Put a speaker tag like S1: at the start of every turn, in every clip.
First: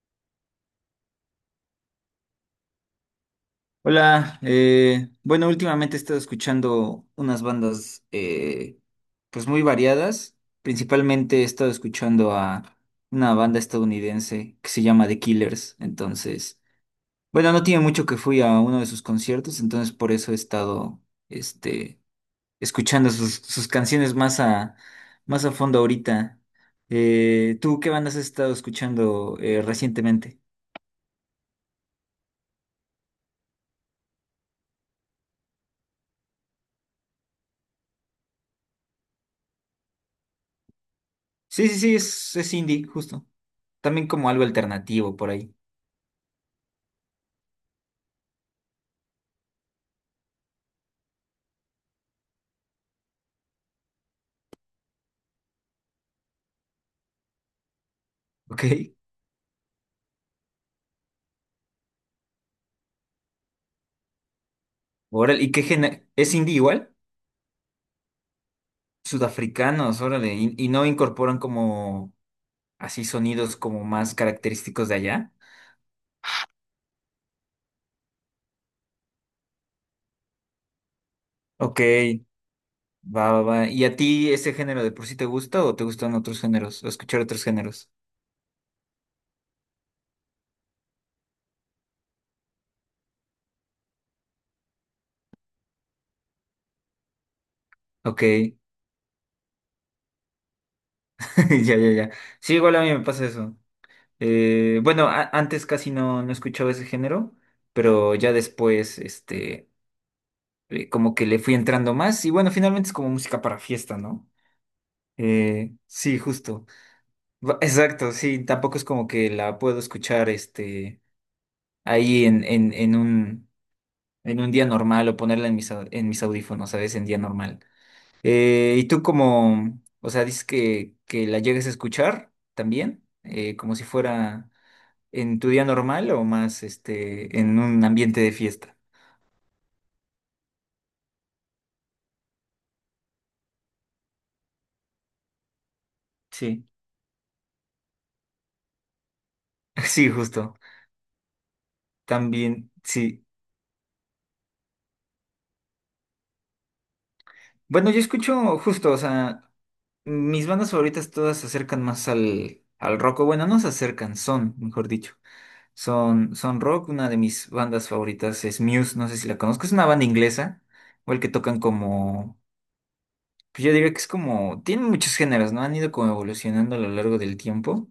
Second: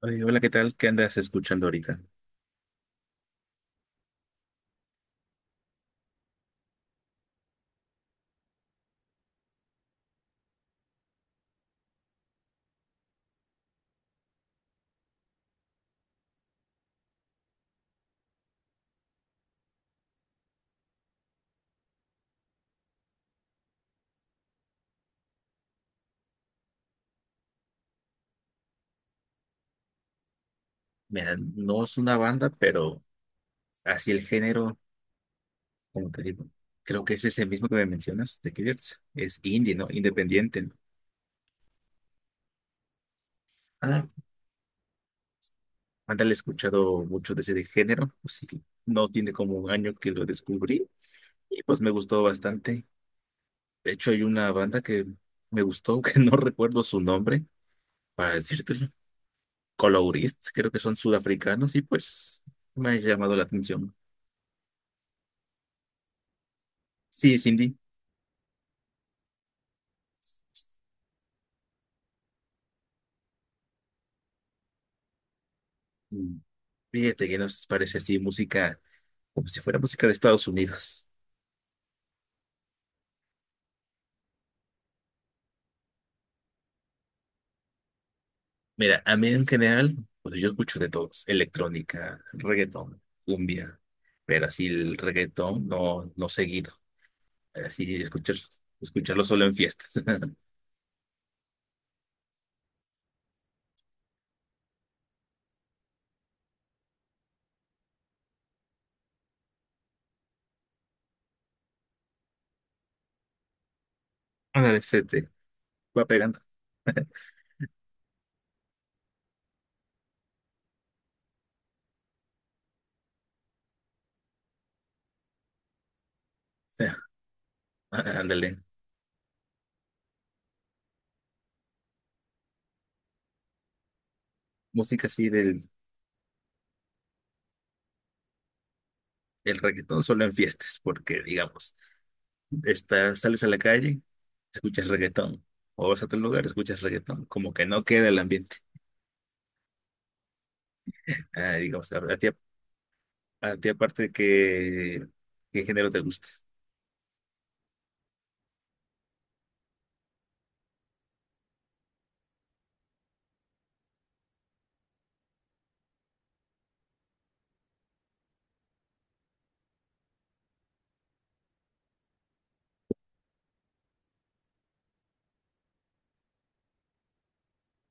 S1: Oye, hola, ¿qué tal? ¿Qué andas escuchando ahorita?
S2: Hola, bueno, últimamente he estado escuchando unas bandas pues muy variadas. Principalmente he estado escuchando a una banda estadounidense que se llama The Killers. Entonces, bueno, no tiene mucho que fui a uno de sus conciertos, entonces por eso he estado este, escuchando sus canciones más a fondo ahorita. ¿Tú qué bandas has estado escuchando recientemente?
S1: Mira, no es una banda, pero así el género, como te digo, creo que es ese mismo que me mencionas, The Killers. Es indie, ¿no? Independiente. ¿No?
S2: Sí, sí, sí, es indie, justo. También
S1: Ah,
S2: como algo alternativo por ahí.
S1: ándale, he escuchado mucho de ese de género, pues sí, no tiene como un año que lo descubrí y pues me gustó bastante. De hecho, hay una banda que me gustó, que no recuerdo su nombre, para decírtelo.
S2: Ok.
S1: Colorist, creo que son sudafricanos y pues me ha llamado la atención.
S2: Órale, ¿Es indie igual?
S1: Sí, es indie.
S2: Sudafricanos, órale. ¿Y no incorporan como así sonidos como más característicos de allá?
S1: Fíjate que nos parece así música, como si fuera música de Estados Unidos.
S2: Ok, va, va, va. ¿Y a ti ese género de por sí te gusta o te gustan otros géneros? ¿O escuchar otros géneros?
S1: Mira, a mí en general, pues yo escucho de todos, electrónica, reggaetón, cumbia, pero así el reggaetón no, no seguido, así
S2: Ok,
S1: escuchar, escucharlo solo en fiestas.
S2: ya, ya, ya. Sí, igual a mí me pasa eso. Bueno, antes casi no escuchaba ese género, pero ya después, como que le fui entrando más. Y bueno, finalmente es como música para fiesta, ¿no?
S1: Ándale, se te va
S2: Sí,
S1: pegando.
S2: justo. Exacto, sí, tampoco es como que la puedo escuchar ahí en un día normal o ponerla en mis audífonos, ¿sabes?
S1: Ya,
S2: En día normal.
S1: ándale,
S2: ¿Y tú como, o sea, dices que la llegues a escuchar también, como si fuera
S1: música así
S2: en tu
S1: del
S2: día normal o más en un ambiente de fiesta?
S1: el reggaetón solo en fiestas, porque digamos, estás, sales a la calle, escuchas reggaetón, o vas a otro lugar,
S2: Sí,
S1: escuchas reggaetón, como que no queda el ambiente.
S2: sí, justo.
S1: Ah, digamos, a ti
S2: También, sí.
S1: a ti aparte de que, ¿qué género te gusta?
S2: Bueno, yo escucho justo, o sea, mis bandas favoritas todas se acercan más al rock, o bueno, no se acercan, son, mejor dicho, son rock. Una de mis bandas favoritas es Muse, no sé si la conozco, es una banda inglesa, igual que tocan como, pues yo diría que es como, tienen muchos géneros, ¿no? Han ido como evolucionando a lo largo del tiempo.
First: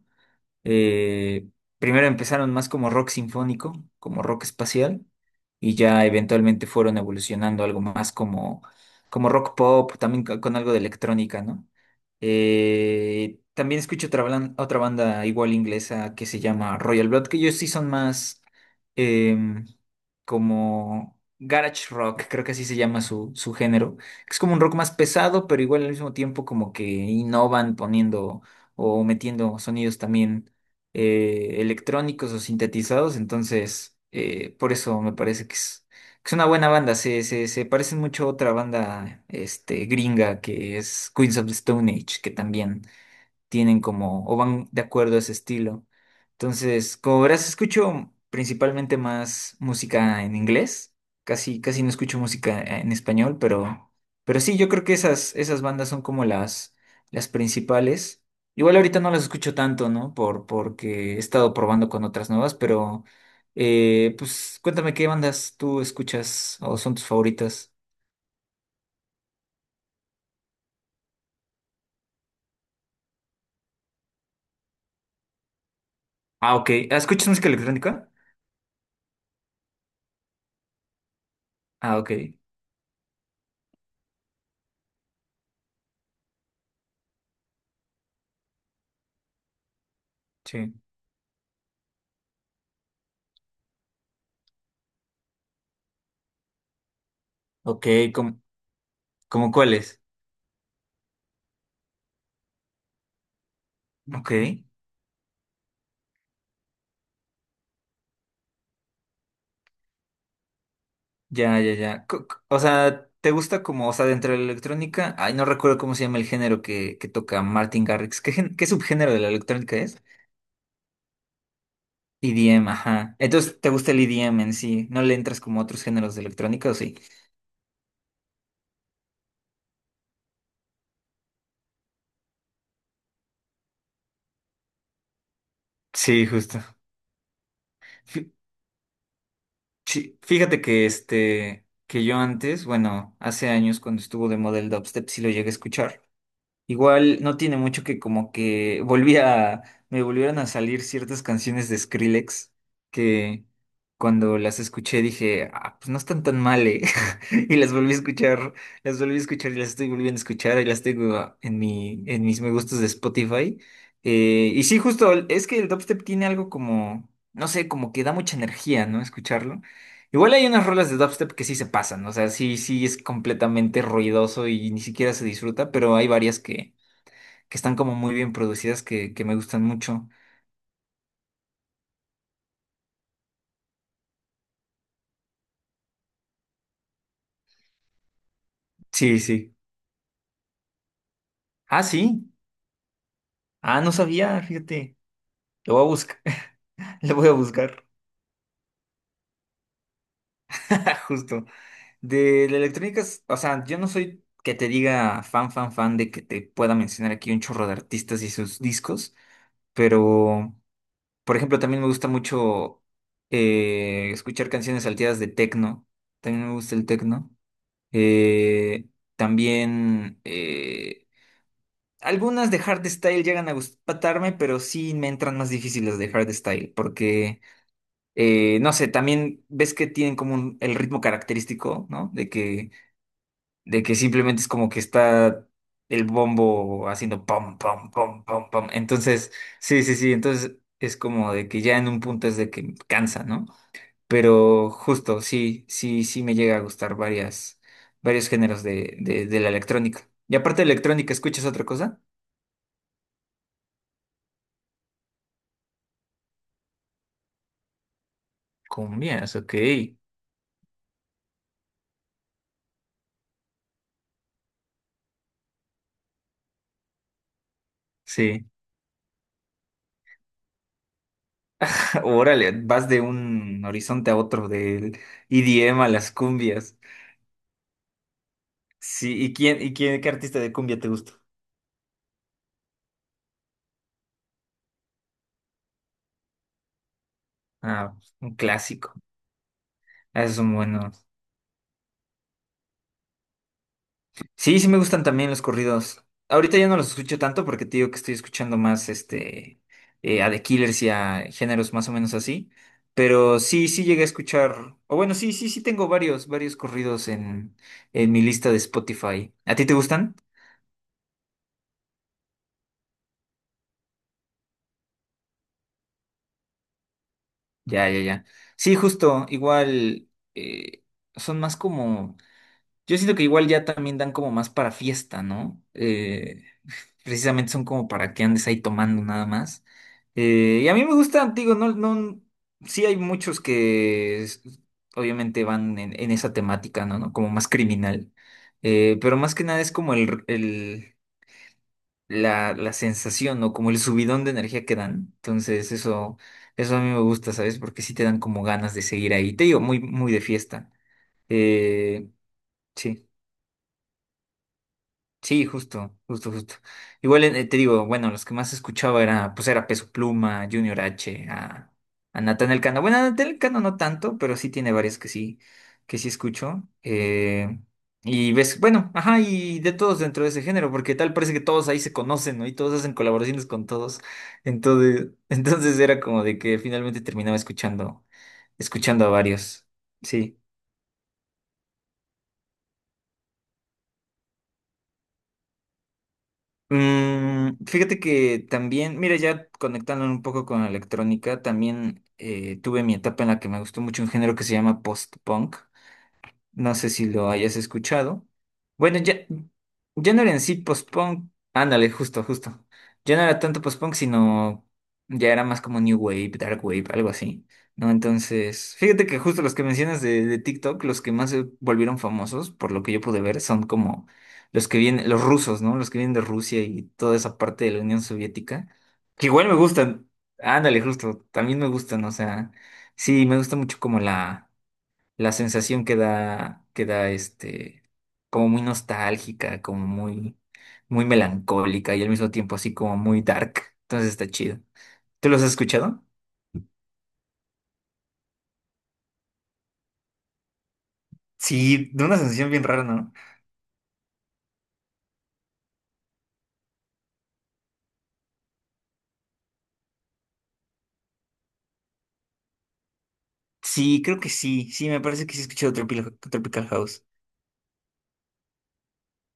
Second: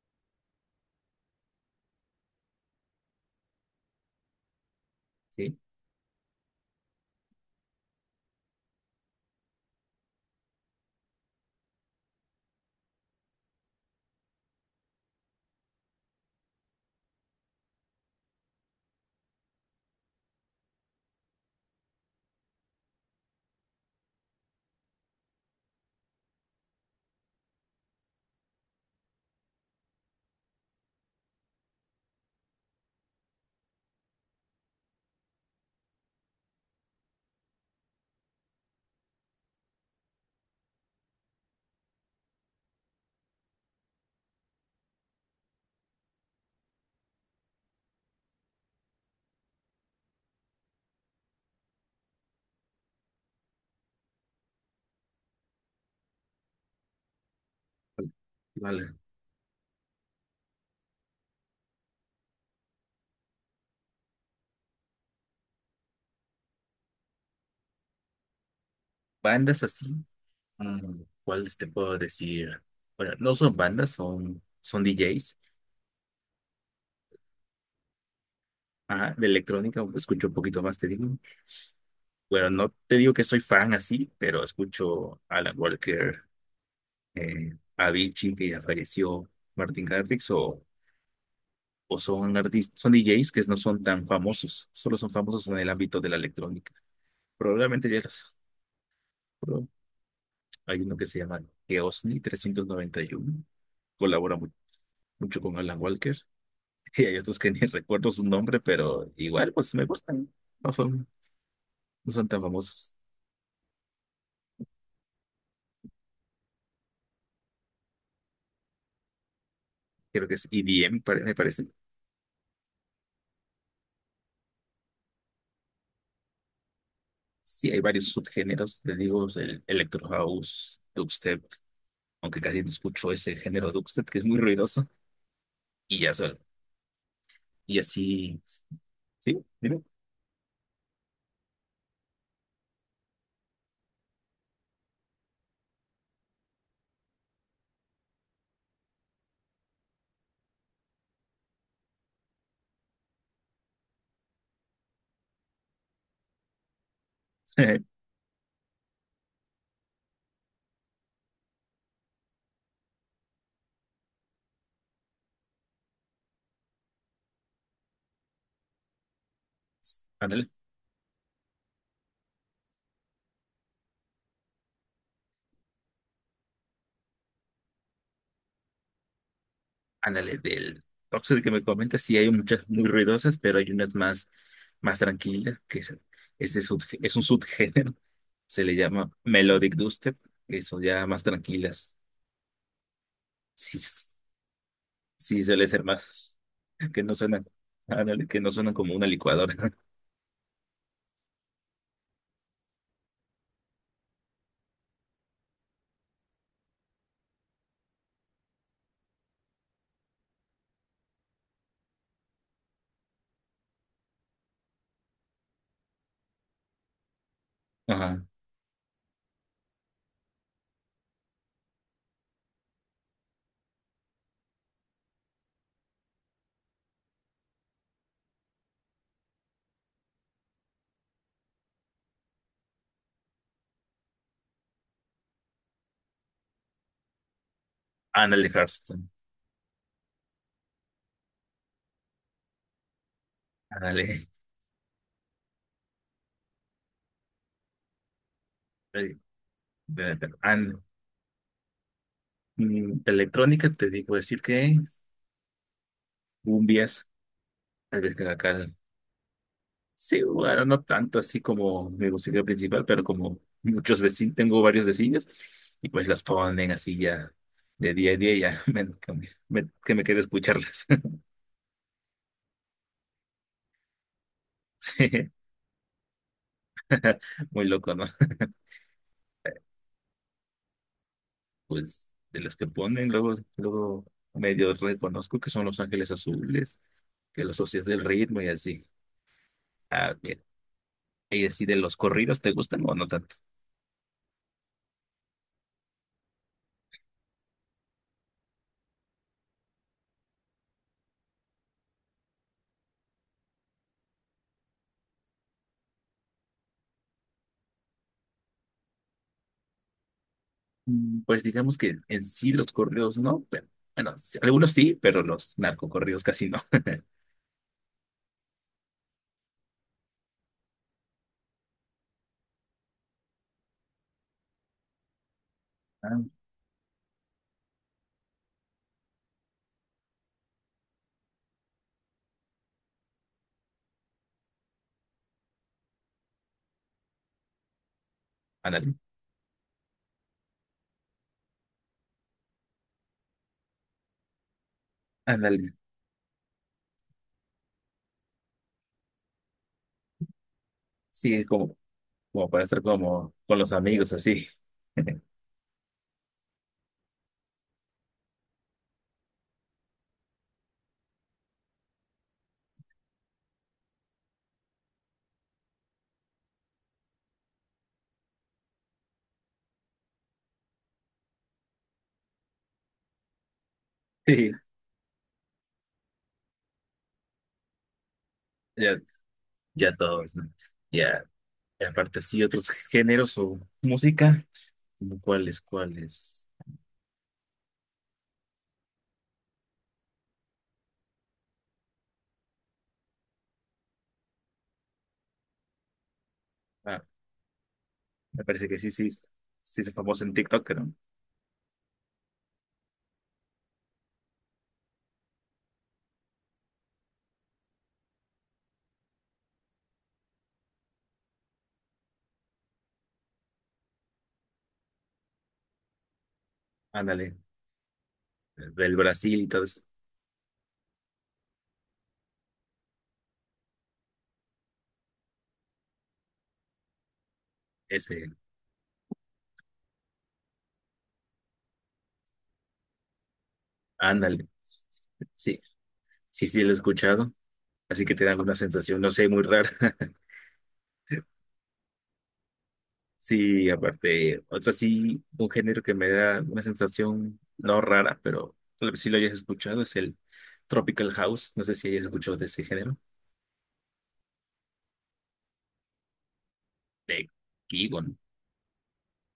S2: Eh, primero empezaron más como rock sinfónico, como rock espacial,
S1: Sí.
S2: y ya eventualmente fueron evolucionando algo más como rock pop, también con algo de electrónica, ¿no? También escucho otra banda igual inglesa que se llama Royal Blood, que ellos sí son más em, como garage rock, creo que así se llama su género. Es como un rock más pesado, pero igual al mismo tiempo como que innovan poniendo o metiendo sonidos también electrónicos o sintetizados, entonces por eso me parece que es una buena banda, se parecen mucho a otra banda gringa que es Queens of the Stone Age, que también tienen como, o van de acuerdo a ese estilo. Entonces, como verás, escucho principalmente más música en inglés. Casi, casi no escucho música en español, pero sí, yo creo que esas bandas son como las principales. Igual
S1: Vale.
S2: ahorita no las escucho tanto, ¿no? Porque he estado probando con otras nuevas, pero pues cuéntame qué bandas tú escuchas o son tus favoritas.
S1: Bandas así, mm, ¿cuáles te puedo decir? Bueno, no son bandas, son DJs.
S2: Ah, ok. ¿Ah? ¿Escuchas música electrónica?
S1: Ajá, de electrónica escucho un poquito más, te digo.
S2: Ah, ok.
S1: Bueno, no te digo que soy fan así, pero escucho Alan Walker, Avicii, que ya falleció, Martin Garrix,
S2: Sí.
S1: o son artistas, son DJs que no son tan famosos, solo son famosos en el ámbito de la electrónica.
S2: Ok,
S1: Probablemente ya
S2: ¿cómo, cómo
S1: los,
S2: cuáles?
S1: hay uno que se llama Geosni 391.
S2: Ok,
S1: Colabora mucho con Alan Walker. Y hay otros que ni recuerdo su nombre, pero igual pues me gustan. No son,
S2: ya, ya, ya.
S1: no son tan
S2: O
S1: famosos.
S2: sea, ¿te gusta como, o sea, dentro de la electrónica? Ay, no recuerdo cómo se llama el género que toca Martin Garrix. ¿Qué subgénero de la electrónica es?
S1: Creo que es EDM, me parece.
S2: EDM, ajá. Entonces, ¿te gusta el EDM en sí? ¿No le entras como a otros géneros de electrónica o sí?
S1: Sí, hay varios subgéneros, te digo, el Electro House, Dubstep, aunque casi no escucho ese género Dubstep, que es muy ruidoso. Y ya
S2: Sí,
S1: solo.
S2: justo.
S1: Y
S2: Fí-
S1: así, sí, dime.
S2: sí, Fíjate que yo antes, bueno, hace años cuando estuvo de model dubstep sí lo llegué a escuchar. Igual no tiene mucho que como que me volvieron a salir ciertas canciones de Skrillex que cuando las escuché dije, ah, pues no están tan mal". Y las volví a escuchar y las estoy volviendo a escuchar y las tengo en en mis me gustos de Spotify. Y sí, justo, es que el dubstep tiene algo como, no sé, como que da mucha energía, ¿no? Escucharlo. Igual hay
S1: Ándale.
S2: unas rolas de dubstep que sí se pasan, o sea, sí es completamente ruidoso y ni siquiera se disfruta, pero hay varias que están como muy bien producidas, que me gustan mucho.
S1: Ándale, del Oxxo que me comentas, sí hay muchas muy ruidosas, pero hay unas más, más tranquilas, que es, es un subgénero, se le llama
S2: Sí, sí.
S1: Melodic Dubstep, que son ya más
S2: Ah,
S1: tranquilas.
S2: sí.
S1: Sí,
S2: Ah, no sabía, fíjate.
S1: sí suele
S2: Lo voy
S1: ser
S2: a buscar.
S1: más, que
S2: Lo
S1: no
S2: voy a
S1: suenan,
S2: buscar.
S1: ándale, que no suenan como una licuadora.
S2: Justo. De la electrónica, o sea, yo no soy que te diga fan, fan, fan de que te pueda mencionar aquí un chorro de artistas y sus discos, pero, por ejemplo, también me gusta mucho escuchar canciones salteadas de techno. También me gusta el techno.
S1: Ajá.
S2: Eh, también algunas de hardstyle llegan a gustarme, pero sí me entran más difíciles de hardstyle, porque, no sé, también ves que tienen como el ritmo característico, ¿no? De que simplemente es como que está el bombo haciendo pom, pom, pom,
S1: Ándale,
S2: pom, pom.
S1: Hearthstone,
S2: Entonces, sí, sí, sí, entonces es como de que ya en un punto es de que cansa, ¿no?
S1: ándale.
S2: Pero justo, sí, sí, sí me llega a gustar varios géneros
S1: Eh,
S2: de la electrónica. Y
S1: Pero,
S2: aparte de electrónica, ¿escuchas otra cosa?
S1: mm, de electrónica te digo decir que cumbias, tal vez que acá
S2: Cumbias, ok.
S1: sí, bueno, no tanto así como mi música principal, pero como muchos vecinos, tengo varios vecinos y pues las ponen así ya de día a día,
S2: Sí.
S1: ya me, que me quede escucharlas.
S2: Órale, vas de un horizonte a otro, del
S1: Sí,
S2: IDM a las cumbias.
S1: muy loco, ¿no?
S2: Sí, qué artista de cumbia te gusta?
S1: Pues de las que ponen, luego, luego medio reconozco que son Los Ángeles Azules, que los asocias
S2: Ah,
S1: del
S2: un
S1: ritmo y así.
S2: clásico.
S1: Ah,
S2: Ah, esos
S1: bien.
S2: son buenos.
S1: Y así de los corridos, ¿te gustan o no tanto?
S2: Sí, sí me gustan también los corridos. Ahorita ya no los escucho tanto porque te digo que estoy escuchando más a The Killers y a géneros más o menos así. Pero sí llegué a escuchar. O bueno, sí, sí, sí tengo varios, varios corridos en mi lista de Spotify. ¿A ti te gustan?
S1: Mm, pues digamos que en sí los corridos no, pero bueno, sí, algunos sí, pero los narcocorridos casi no.
S2: Ya, ya, ya. Sí, justo, igual eh, son más como. Yo siento que igual ya también dan como más para fiesta, ¿no?
S1: Ah,
S2: Precisamente son como para que andes ahí tomando nada más. Y a mí me gustan, digo, no, no. Sí hay muchos obviamente van en esa temática, ¿no? ¿no? Como más criminal.
S1: ándale,
S2: Pero más que nada es como el la sensación o como el subidón de energía que dan.
S1: ándale.
S2: Entonces, eso a mí me gusta, ¿sabes? Porque sí te dan como ganas de seguir ahí. Te digo, muy, muy de fiesta.
S1: Sí, es como,
S2: Eh,
S1: como para estar
S2: sí.
S1: como con los amigos así.
S2: Sí, justo, justo, justo. Igual te digo, bueno, los que más escuchaba era Peso Pluma, Junior H, a Natán Elcano. Bueno, a Natán Elcano no tanto, pero sí tiene varias que sí escucho. Y ves, bueno, ajá, y de todos dentro de ese género, porque tal parece que todos ahí se conocen, ¿no? Y todos hacen colaboraciones con todos.
S1: Sí,
S2: Entonces, entonces era como de que finalmente terminaba
S1: ya,
S2: escuchando a varios.
S1: ya todos,
S2: Sí.
S1: ¿no? Ya, y aparte sí, otros géneros o música, como cuáles, cuáles.
S2: Mm, fíjate que también, mira, ya conectándolo un poco con la electrónica, también tuve mi etapa en la que me gustó mucho un género que se llama post-punk. No sé
S1: Ah,
S2: si lo hayas escuchado.
S1: me parece que sí,
S2: Bueno,
S1: sí,
S2: ya,
S1: sí es
S2: ya no
S1: famoso
S2: era
S1: en
S2: en sí
S1: TikTok, ¿no?
S2: post-punk. Ándale, justo, justo. Ya no era tanto post-punk, sino ya era más como New Wave, Dark Wave, algo así. ¿No? Entonces, fíjate que justo los que mencionas de TikTok, los que más se volvieron famosos, por lo que yo pude ver, son como los que vienen, los rusos, ¿no? Los que vienen de Rusia y toda
S1: Ándale,
S2: esa parte de la Unión Soviética,
S1: del
S2: que
S1: Brasil y
S2: igual me
S1: todo eso,
S2: gustan. Ándale, justo, también me gustan, o sea, sí, me gusta mucho como la sensación que da
S1: ese,
S2: como muy nostálgica, como muy, muy melancólica y al mismo tiempo así como muy dark. Entonces está
S1: ándale.
S2: chido. ¿Tú los has
S1: Sí,
S2: escuchado?
S1: sí, sí lo he escuchado, así que te da alguna sensación, no sé, muy rara.
S2: Sí, de una sensación bien rara, ¿no?
S1: Sí, aparte, otro sí, un género que me da una sensación no rara, pero tal vez sí lo hayas escuchado, es el Tropical House. No sé si hayas escuchado de ese género.
S2: Sí, creo que sí. Sí, me parece que sí he escuchado Tropical, Tropical House.
S1: De Gibbon.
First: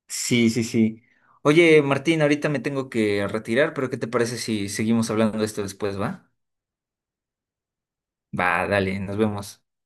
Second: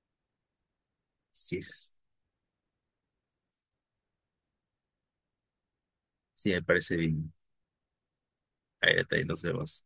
S2: Sí, sí, sí.
S1: Sí,
S2: Oye, Martín, ahorita me tengo que retirar, pero ¿qué te parece si seguimos hablando de esto después, va?
S1: sí, me parece bien.
S2: Va,
S1: Ahí
S2: dale, nos
S1: ahí nos
S2: vemos.
S1: vemos.